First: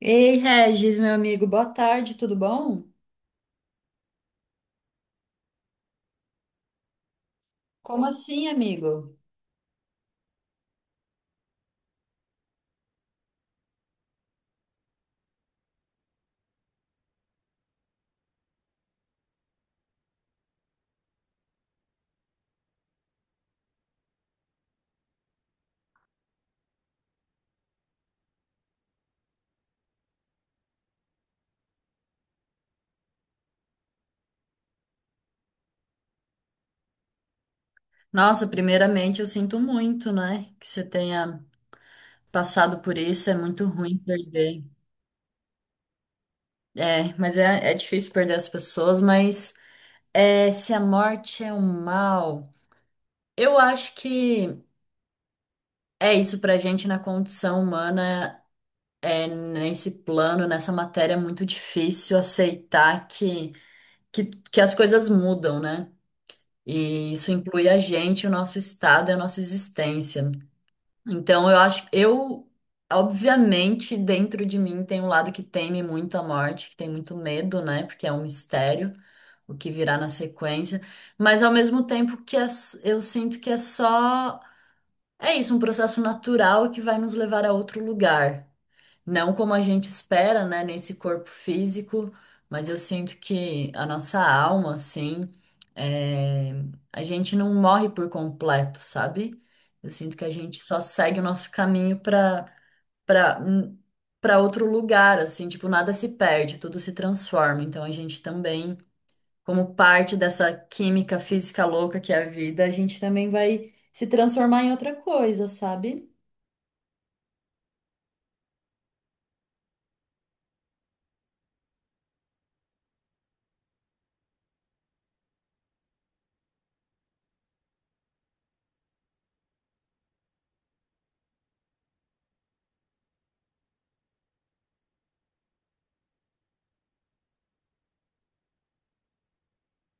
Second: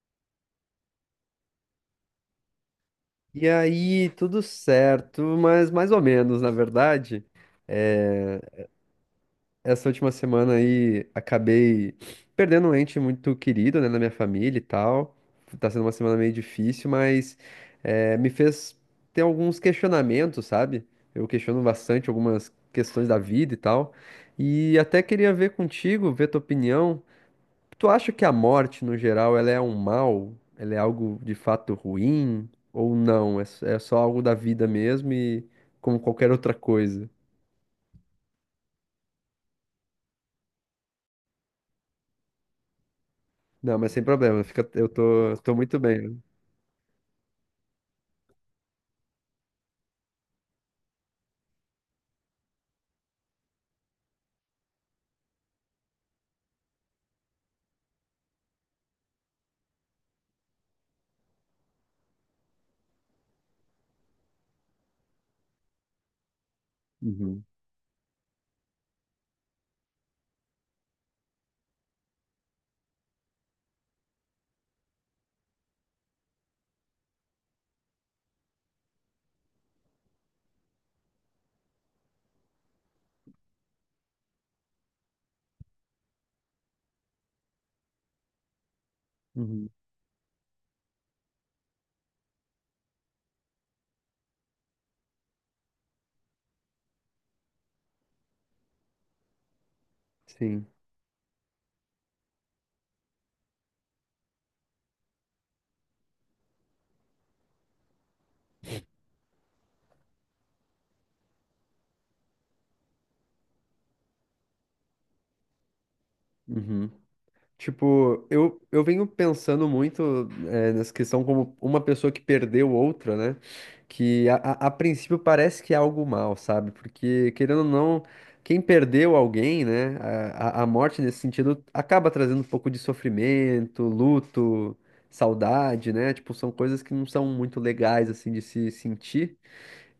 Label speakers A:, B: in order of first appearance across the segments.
A: Ei, Regis, meu amigo, boa tarde, tudo bom?
B: E aí, tudo certo, mas mais ou menos, na verdade.
A: Como assim, amigo?
B: Essa última semana aí acabei perdendo um ente muito querido, né, na minha família e tal. Tá sendo uma semana meio difícil, mas me fez ter alguns questionamentos, sabe? Eu questiono bastante algumas questões da vida e tal. E até queria ver contigo, ver tua opinião. Tu acha que a morte, no geral, ela é um mal? Ela é algo de fato ruim? Ou não? É, é só algo da vida mesmo e como qualquer outra coisa?
A: Nossa, primeiramente eu sinto muito, né, que você tenha passado por isso, é muito
B: Não, mas
A: ruim
B: sem problema,
A: perder.
B: fica, eu tô muito bem.
A: É, mas é difícil perder as pessoas, mas é, se a morte é um mal, eu acho que é isso pra gente na condição humana, é, nesse plano, nessa matéria, é muito difícil aceitar que, que as coisas mudam, né? E isso
B: Uhum,
A: inclui a gente, o nosso estado e a nossa existência. Então, eu acho, eu, obviamente, dentro de mim tem um lado que teme muito a morte, que tem muito medo, né? Porque é um mistério o que virá na sequência. Mas, ao mesmo tempo, eu sinto que é só, é isso, um processo natural que vai nos levar a outro lugar. Não como a
B: uhum,
A: gente espera, né, nesse corpo físico, mas eu sinto que a nossa alma, assim, é, a gente não morre por completo, sabe? Eu sinto que a gente
B: sim.
A: só segue o nosso caminho para para outro lugar, assim, tipo, nada se perde, tudo se transforma. Então a gente também, como parte dessa química física louca que é a vida, a gente também vai se transformar em outra coisa, sabe?
B: Uhum. Tipo, eu venho pensando muito nessa questão como uma pessoa que perdeu outra, né? Que a princípio parece que é algo mal, sabe? Porque, querendo ou não, quem perdeu alguém, né? A morte nesse sentido acaba trazendo um pouco de sofrimento, luto, saudade, né? Tipo, são coisas que não são muito legais, assim, de se sentir.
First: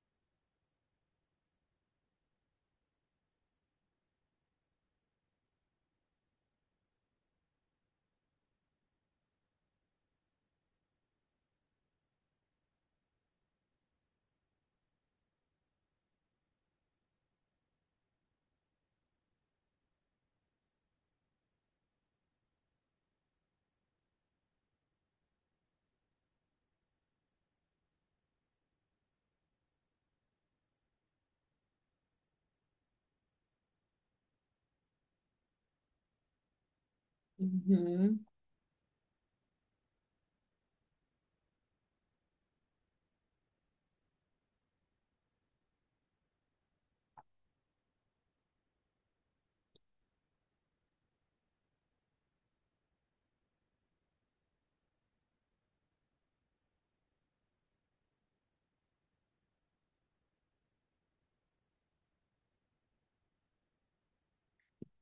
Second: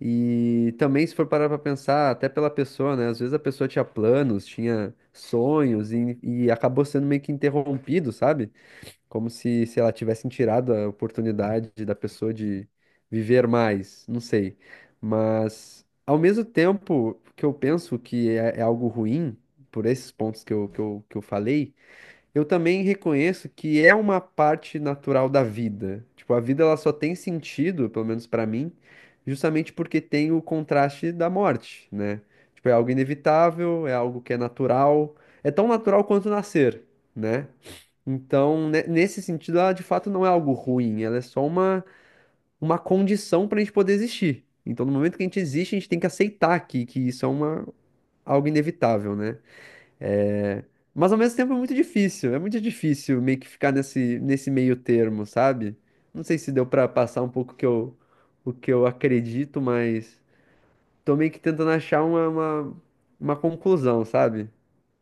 B: E também, se for parar pra pensar, até pela pessoa, né? Às vezes a pessoa tinha planos, tinha sonhos e acabou sendo meio que interrompido, sabe? Como se ela tivesse tirado a oportunidade da pessoa de viver mais, não sei. Mas, ao mesmo tempo que eu penso que é algo ruim, por esses pontos que eu falei, eu também reconheço que é uma parte natural da vida. Tipo, a vida ela só tem sentido, pelo menos pra mim, justamente porque tem o contraste da morte, né? Tipo, é algo inevitável, é algo que é natural, é tão natural quanto nascer, né?
A: Uhum.
B: Então, nesse sentido, ela de fato não é algo ruim, ela é só uma condição pra gente poder existir. Então, no momento que a gente existe, a gente tem que aceitar que isso é uma, algo inevitável, né? É, Mas ao mesmo tempo é muito difícil meio que ficar nesse meio termo, sabe? Não sei se deu pra passar um pouco o o que eu acredito, mas tô meio que tentando achar uma conclusão, sabe?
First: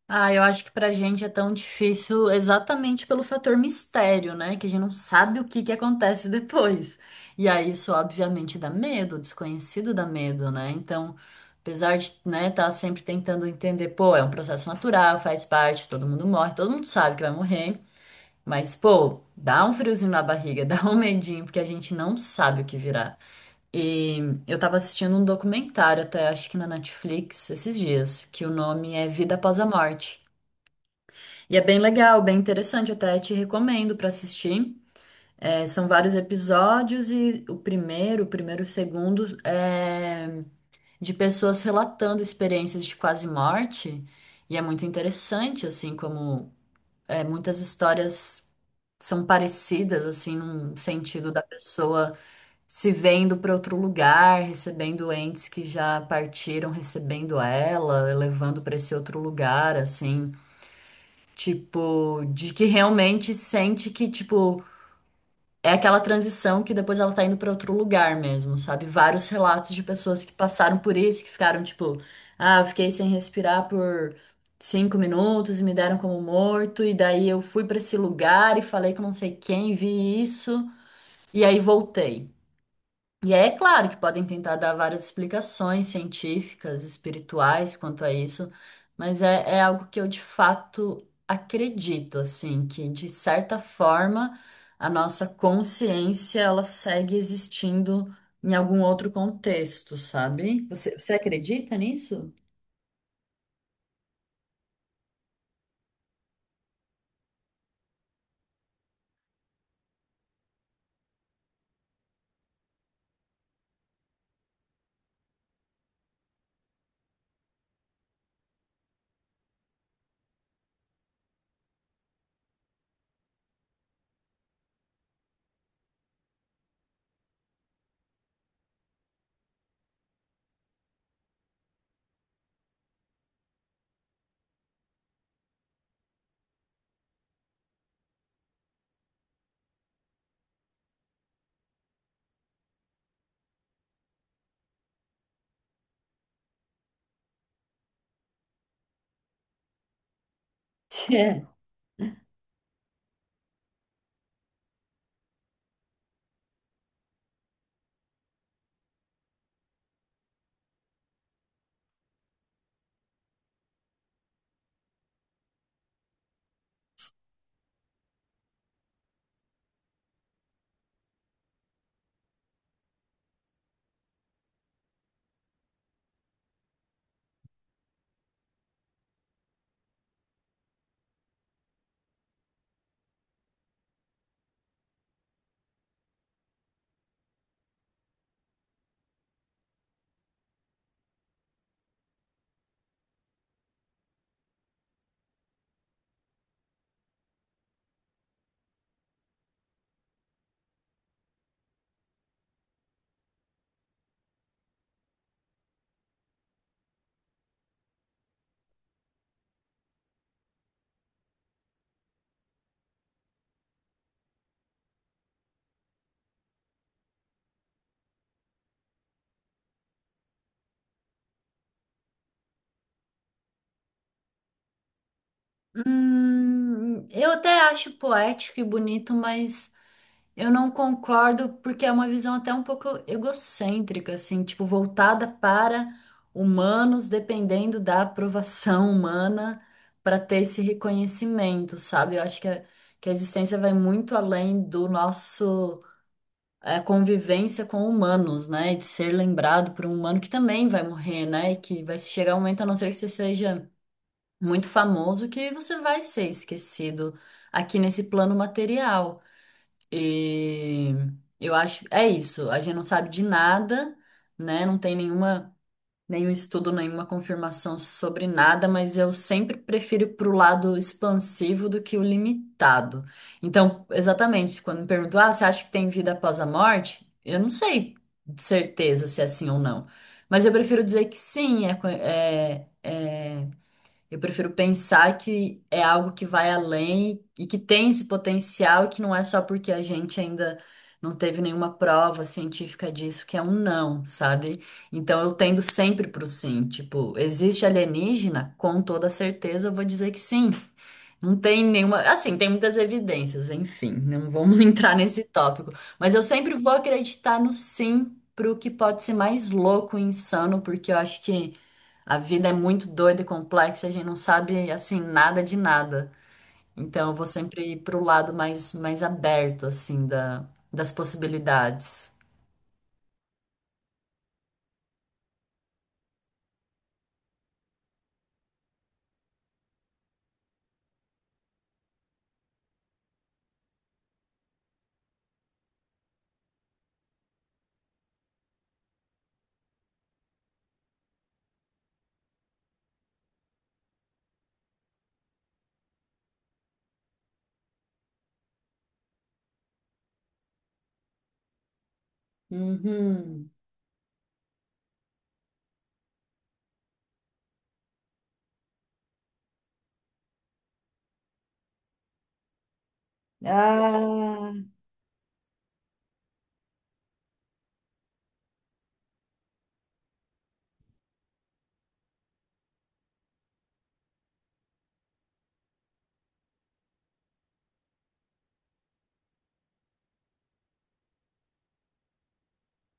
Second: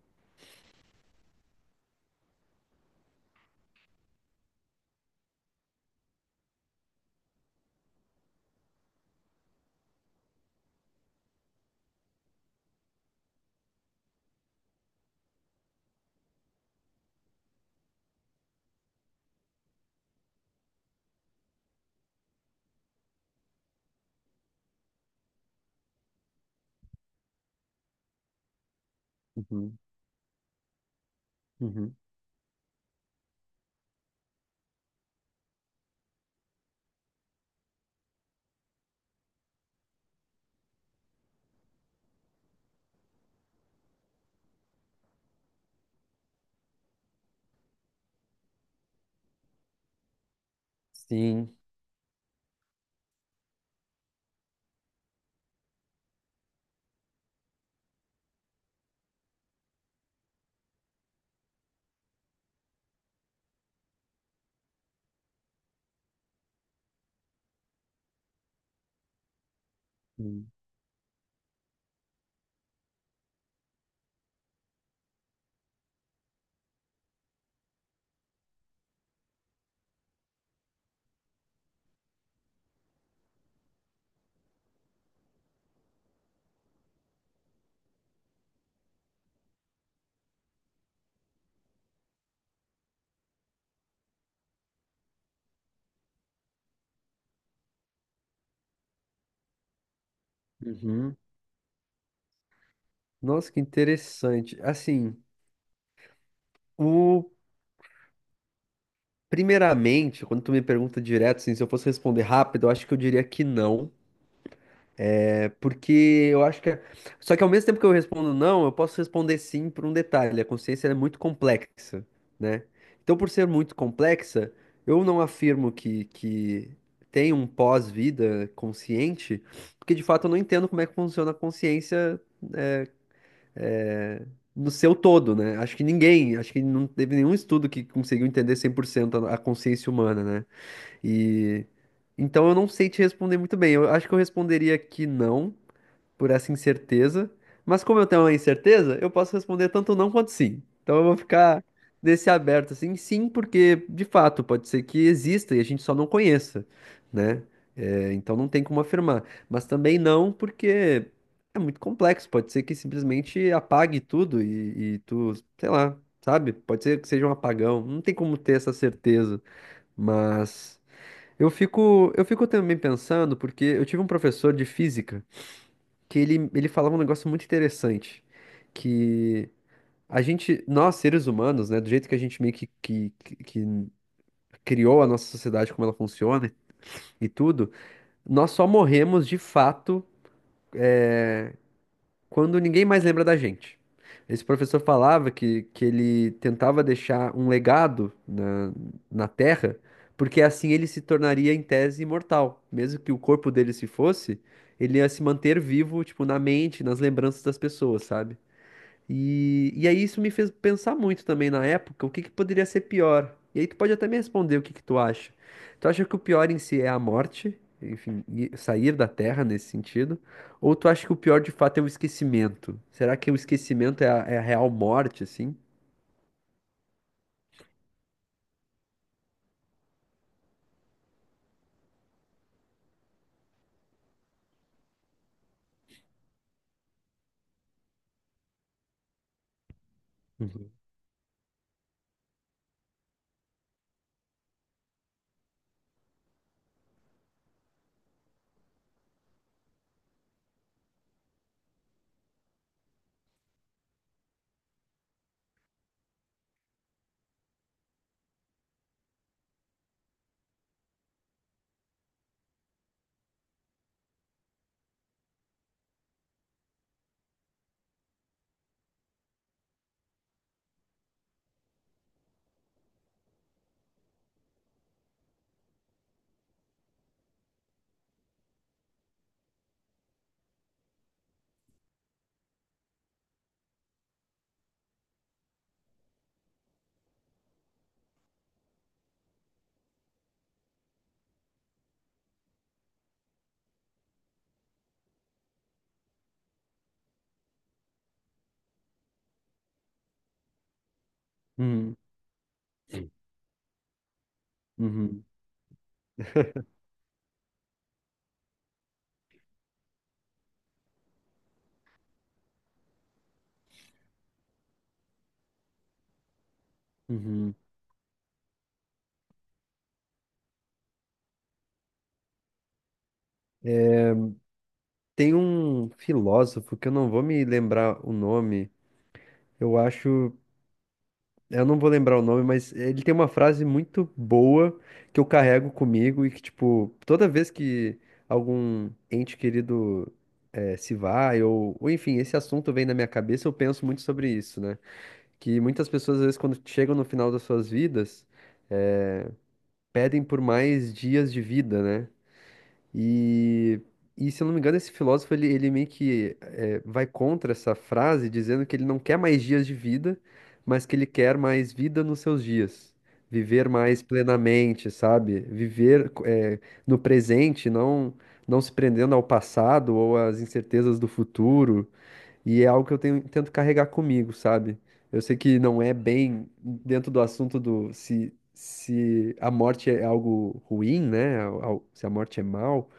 A: Ah, eu acho que pra gente é tão difícil exatamente pelo fator mistério, né? Que a gente não sabe o que que acontece depois. E aí isso obviamente dá medo, o desconhecido dá medo, né? Então, apesar de, né, tá sempre tentando entender, pô, é um processo natural, faz parte, todo mundo morre, todo mundo sabe que vai morrer, mas pô, dá um friozinho na barriga, dá um medinho, porque a gente não sabe o que virá. E eu tava assistindo um documentário até, acho que na Netflix, esses dias, que o nome é Vida Após a
B: Uhum,
A: Morte. E é bem
B: uhum,
A: legal, bem interessante, até te recomendo para assistir. É, são vários episódios e o primeiro e o segundo é de pessoas relatando experiências de quase morte. E é muito interessante, assim, como é, muitas histórias são parecidas, assim, num sentido da
B: sim,
A: pessoa se vendo para outro lugar, recebendo entes que já partiram, recebendo ela, levando para esse outro lugar, assim. Tipo, de que realmente sente que, tipo, é aquela transição que depois ela tá indo pra outro lugar mesmo, sabe? Vários relatos de pessoas que
B: uhum.
A: passaram por isso, que ficaram, tipo, ah, eu fiquei sem respirar por 5 minutos e me deram como morto, e daí eu fui pra esse lugar e falei com não sei quem, vi isso, e aí voltei. E é claro que podem tentar dar várias explicações científicas, espirituais quanto a isso, mas é, é algo que eu de fato acredito, assim, que de certa forma a nossa consciência ela segue existindo em algum outro contexto, sabe? Você
B: Uhum.
A: acredita nisso?
B: Nossa, que interessante. Assim, o primeiramente, quando tu me pergunta direto, assim, se eu fosse responder rápido, eu acho que eu diria que não. Porque eu acho que. Só que ao mesmo tempo que eu respondo não, eu posso responder sim por um detalhe. A consciência ela é muito complexa, né? Então, por ser muito complexa, eu não afirmo que tem um pós-vida consciente, porque de fato eu não entendo como é que funciona a consciência é, no seu todo, né? Acho que ninguém, acho que não teve nenhum estudo que conseguiu entender 100% a consciência humana, né? E então eu não sei te responder muito bem. Eu acho que eu responderia que não, por essa incerteza. Mas como eu tenho uma incerteza, eu posso responder tanto não quanto sim. Então eu vou
A: É.
B: ficar nesse aberto assim, sim, porque de fato pode ser que exista e a gente só não conheça, né? É, então não tem como afirmar. Mas também não, porque é muito complexo. Pode ser que simplesmente apague tudo e tu, sei lá, sabe? Pode ser que seja um apagão. Não tem como ter essa certeza. Mas eu fico também pensando, porque eu tive um professor de física que ele falava um negócio muito interessante, que a gente, nós seres humanos, né, do jeito que a gente meio que criou a nossa sociedade, como ela funciona e tudo, nós só morremos de fato quando ninguém mais lembra da gente. Esse professor falava que ele tentava deixar um legado na Terra, porque assim ele se tornaria, em tese, imortal. Mesmo que o corpo dele se fosse, ele ia se manter vivo, tipo, na mente, nas lembranças das pessoas, sabe? E aí isso me fez pensar muito também na época, o que que poderia ser pior? E aí tu pode até me responder o que que tu acha. Tu acha que o pior em si é a morte, enfim, e sair da Terra nesse sentido? Ou tu acha que o pior de fato é o esquecimento? Será que o esquecimento é é a real morte, assim?
A: Eu até acho poético e bonito, mas. Eu não concordo porque é uma visão até um pouco egocêntrica, assim, tipo, voltada para humanos, dependendo da aprovação humana para ter esse
B: Uhum.
A: reconhecimento, sabe? Eu acho que a existência vai muito além do nosso convivência com humanos, né? De ser lembrado por um humano que também vai morrer, né? E que vai chegar um momento, a não ser que você seja muito famoso, que você vai ser esquecido aqui nesse plano material. E eu acho, é isso, a gente não sabe de nada, né? Não tem nenhum estudo, nenhuma confirmação sobre nada, mas eu sempre prefiro pro lado expansivo do que o limitado. Então, exatamente, quando me perguntam, ah, você acha que tem vida após a morte? Eu não sei de certeza se é sim ou não, mas eu prefiro dizer que sim, eu prefiro pensar que é algo que vai além e que tem esse potencial, e que não é só porque a gente ainda não teve nenhuma prova científica disso, que é um não, sabe? Então eu tendo sempre pro sim. Tipo, existe alienígena? Com toda certeza eu vou dizer que sim. Não tem
B: Uhum.
A: nenhuma. Assim, tem muitas evidências, enfim, não vamos entrar nesse
B: Uhum.
A: tópico. Mas eu sempre vou acreditar no sim pro que pode ser mais louco e insano, porque eu acho que. A vida é muito doida e complexa, a gente não sabe assim nada de nada. Então eu vou
B: Uhum.
A: sempre ir pro lado mais aberto assim da, das possibilidades.
B: Tem um filósofo que eu não vou me lembrar o nome, eu acho. Eu não vou lembrar o nome, mas ele tem uma frase muito boa que eu carrego comigo e que, tipo, toda vez que algum ente querido se vai, ou enfim, esse assunto vem na minha cabeça, eu penso muito sobre isso, né? Que muitas pessoas, às vezes, quando chegam no final das suas vidas, eh, pedem por mais dias de vida, né?
A: Uhum.
B: E, e se eu não me engano, esse filósofo ele meio que vai contra essa frase, dizendo que ele não quer mais dias de vida, mas que ele quer mais vida nos seus dias. Viver mais
A: Ah,
B: plenamente, sabe? Viver no presente, não se prendendo ao passado ou às incertezas do futuro. E é algo que tento carregar comigo, sabe? Eu sei que não é bem dentro do assunto do se a morte é algo ruim, né? Se a morte é mal.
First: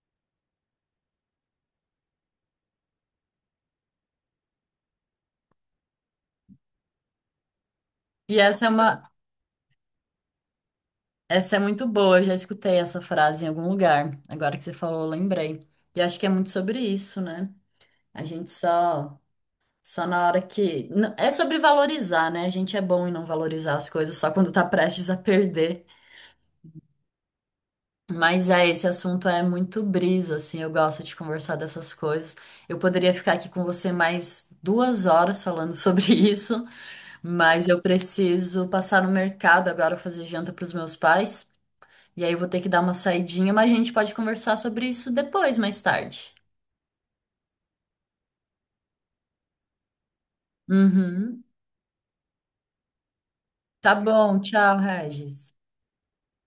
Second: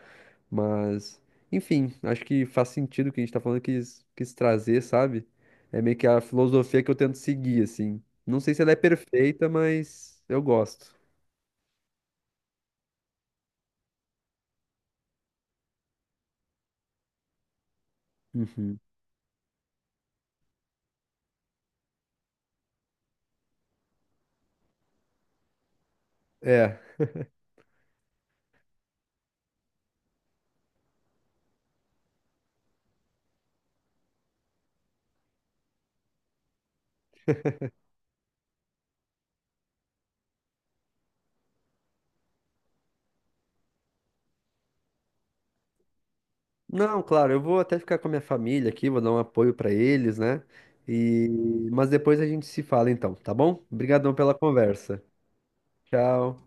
B: Mas, enfim, acho que faz sentido o que a gente tá falando, quis trazer, sabe? É meio que a filosofia que eu tento seguir, assim.
A: E
B: Não sei se
A: essa é
B: ela é
A: uma
B: perfeita, mas eu gosto.
A: essa é muito boa, eu já escutei essa frase em algum lugar. Agora que você falou, eu lembrei. E acho que é muito sobre isso, né? A gente
B: Uhum.
A: só só na hora é sobre valorizar, né? A gente é bom em não valorizar as coisas só quando tá prestes a perder.
B: É.
A: Mas é, esse assunto é muito brisa, assim, eu gosto de conversar dessas coisas. Eu poderia ficar aqui com você mais 2 horas falando sobre isso, mas eu preciso passar no mercado agora fazer janta para os meus pais, e aí eu vou ter que dar uma saidinha, mas a gente pode conversar sobre isso depois, mais tarde.
B: Não, claro, eu vou até ficar com a minha família aqui, vou dar um apoio pra eles, né? E...
A: Uhum.
B: Mas depois a gente se fala então, tá bom?
A: Tá
B: Obrigadão pela
A: bom, tchau,
B: conversa.
A: Regis.
B: Tchau.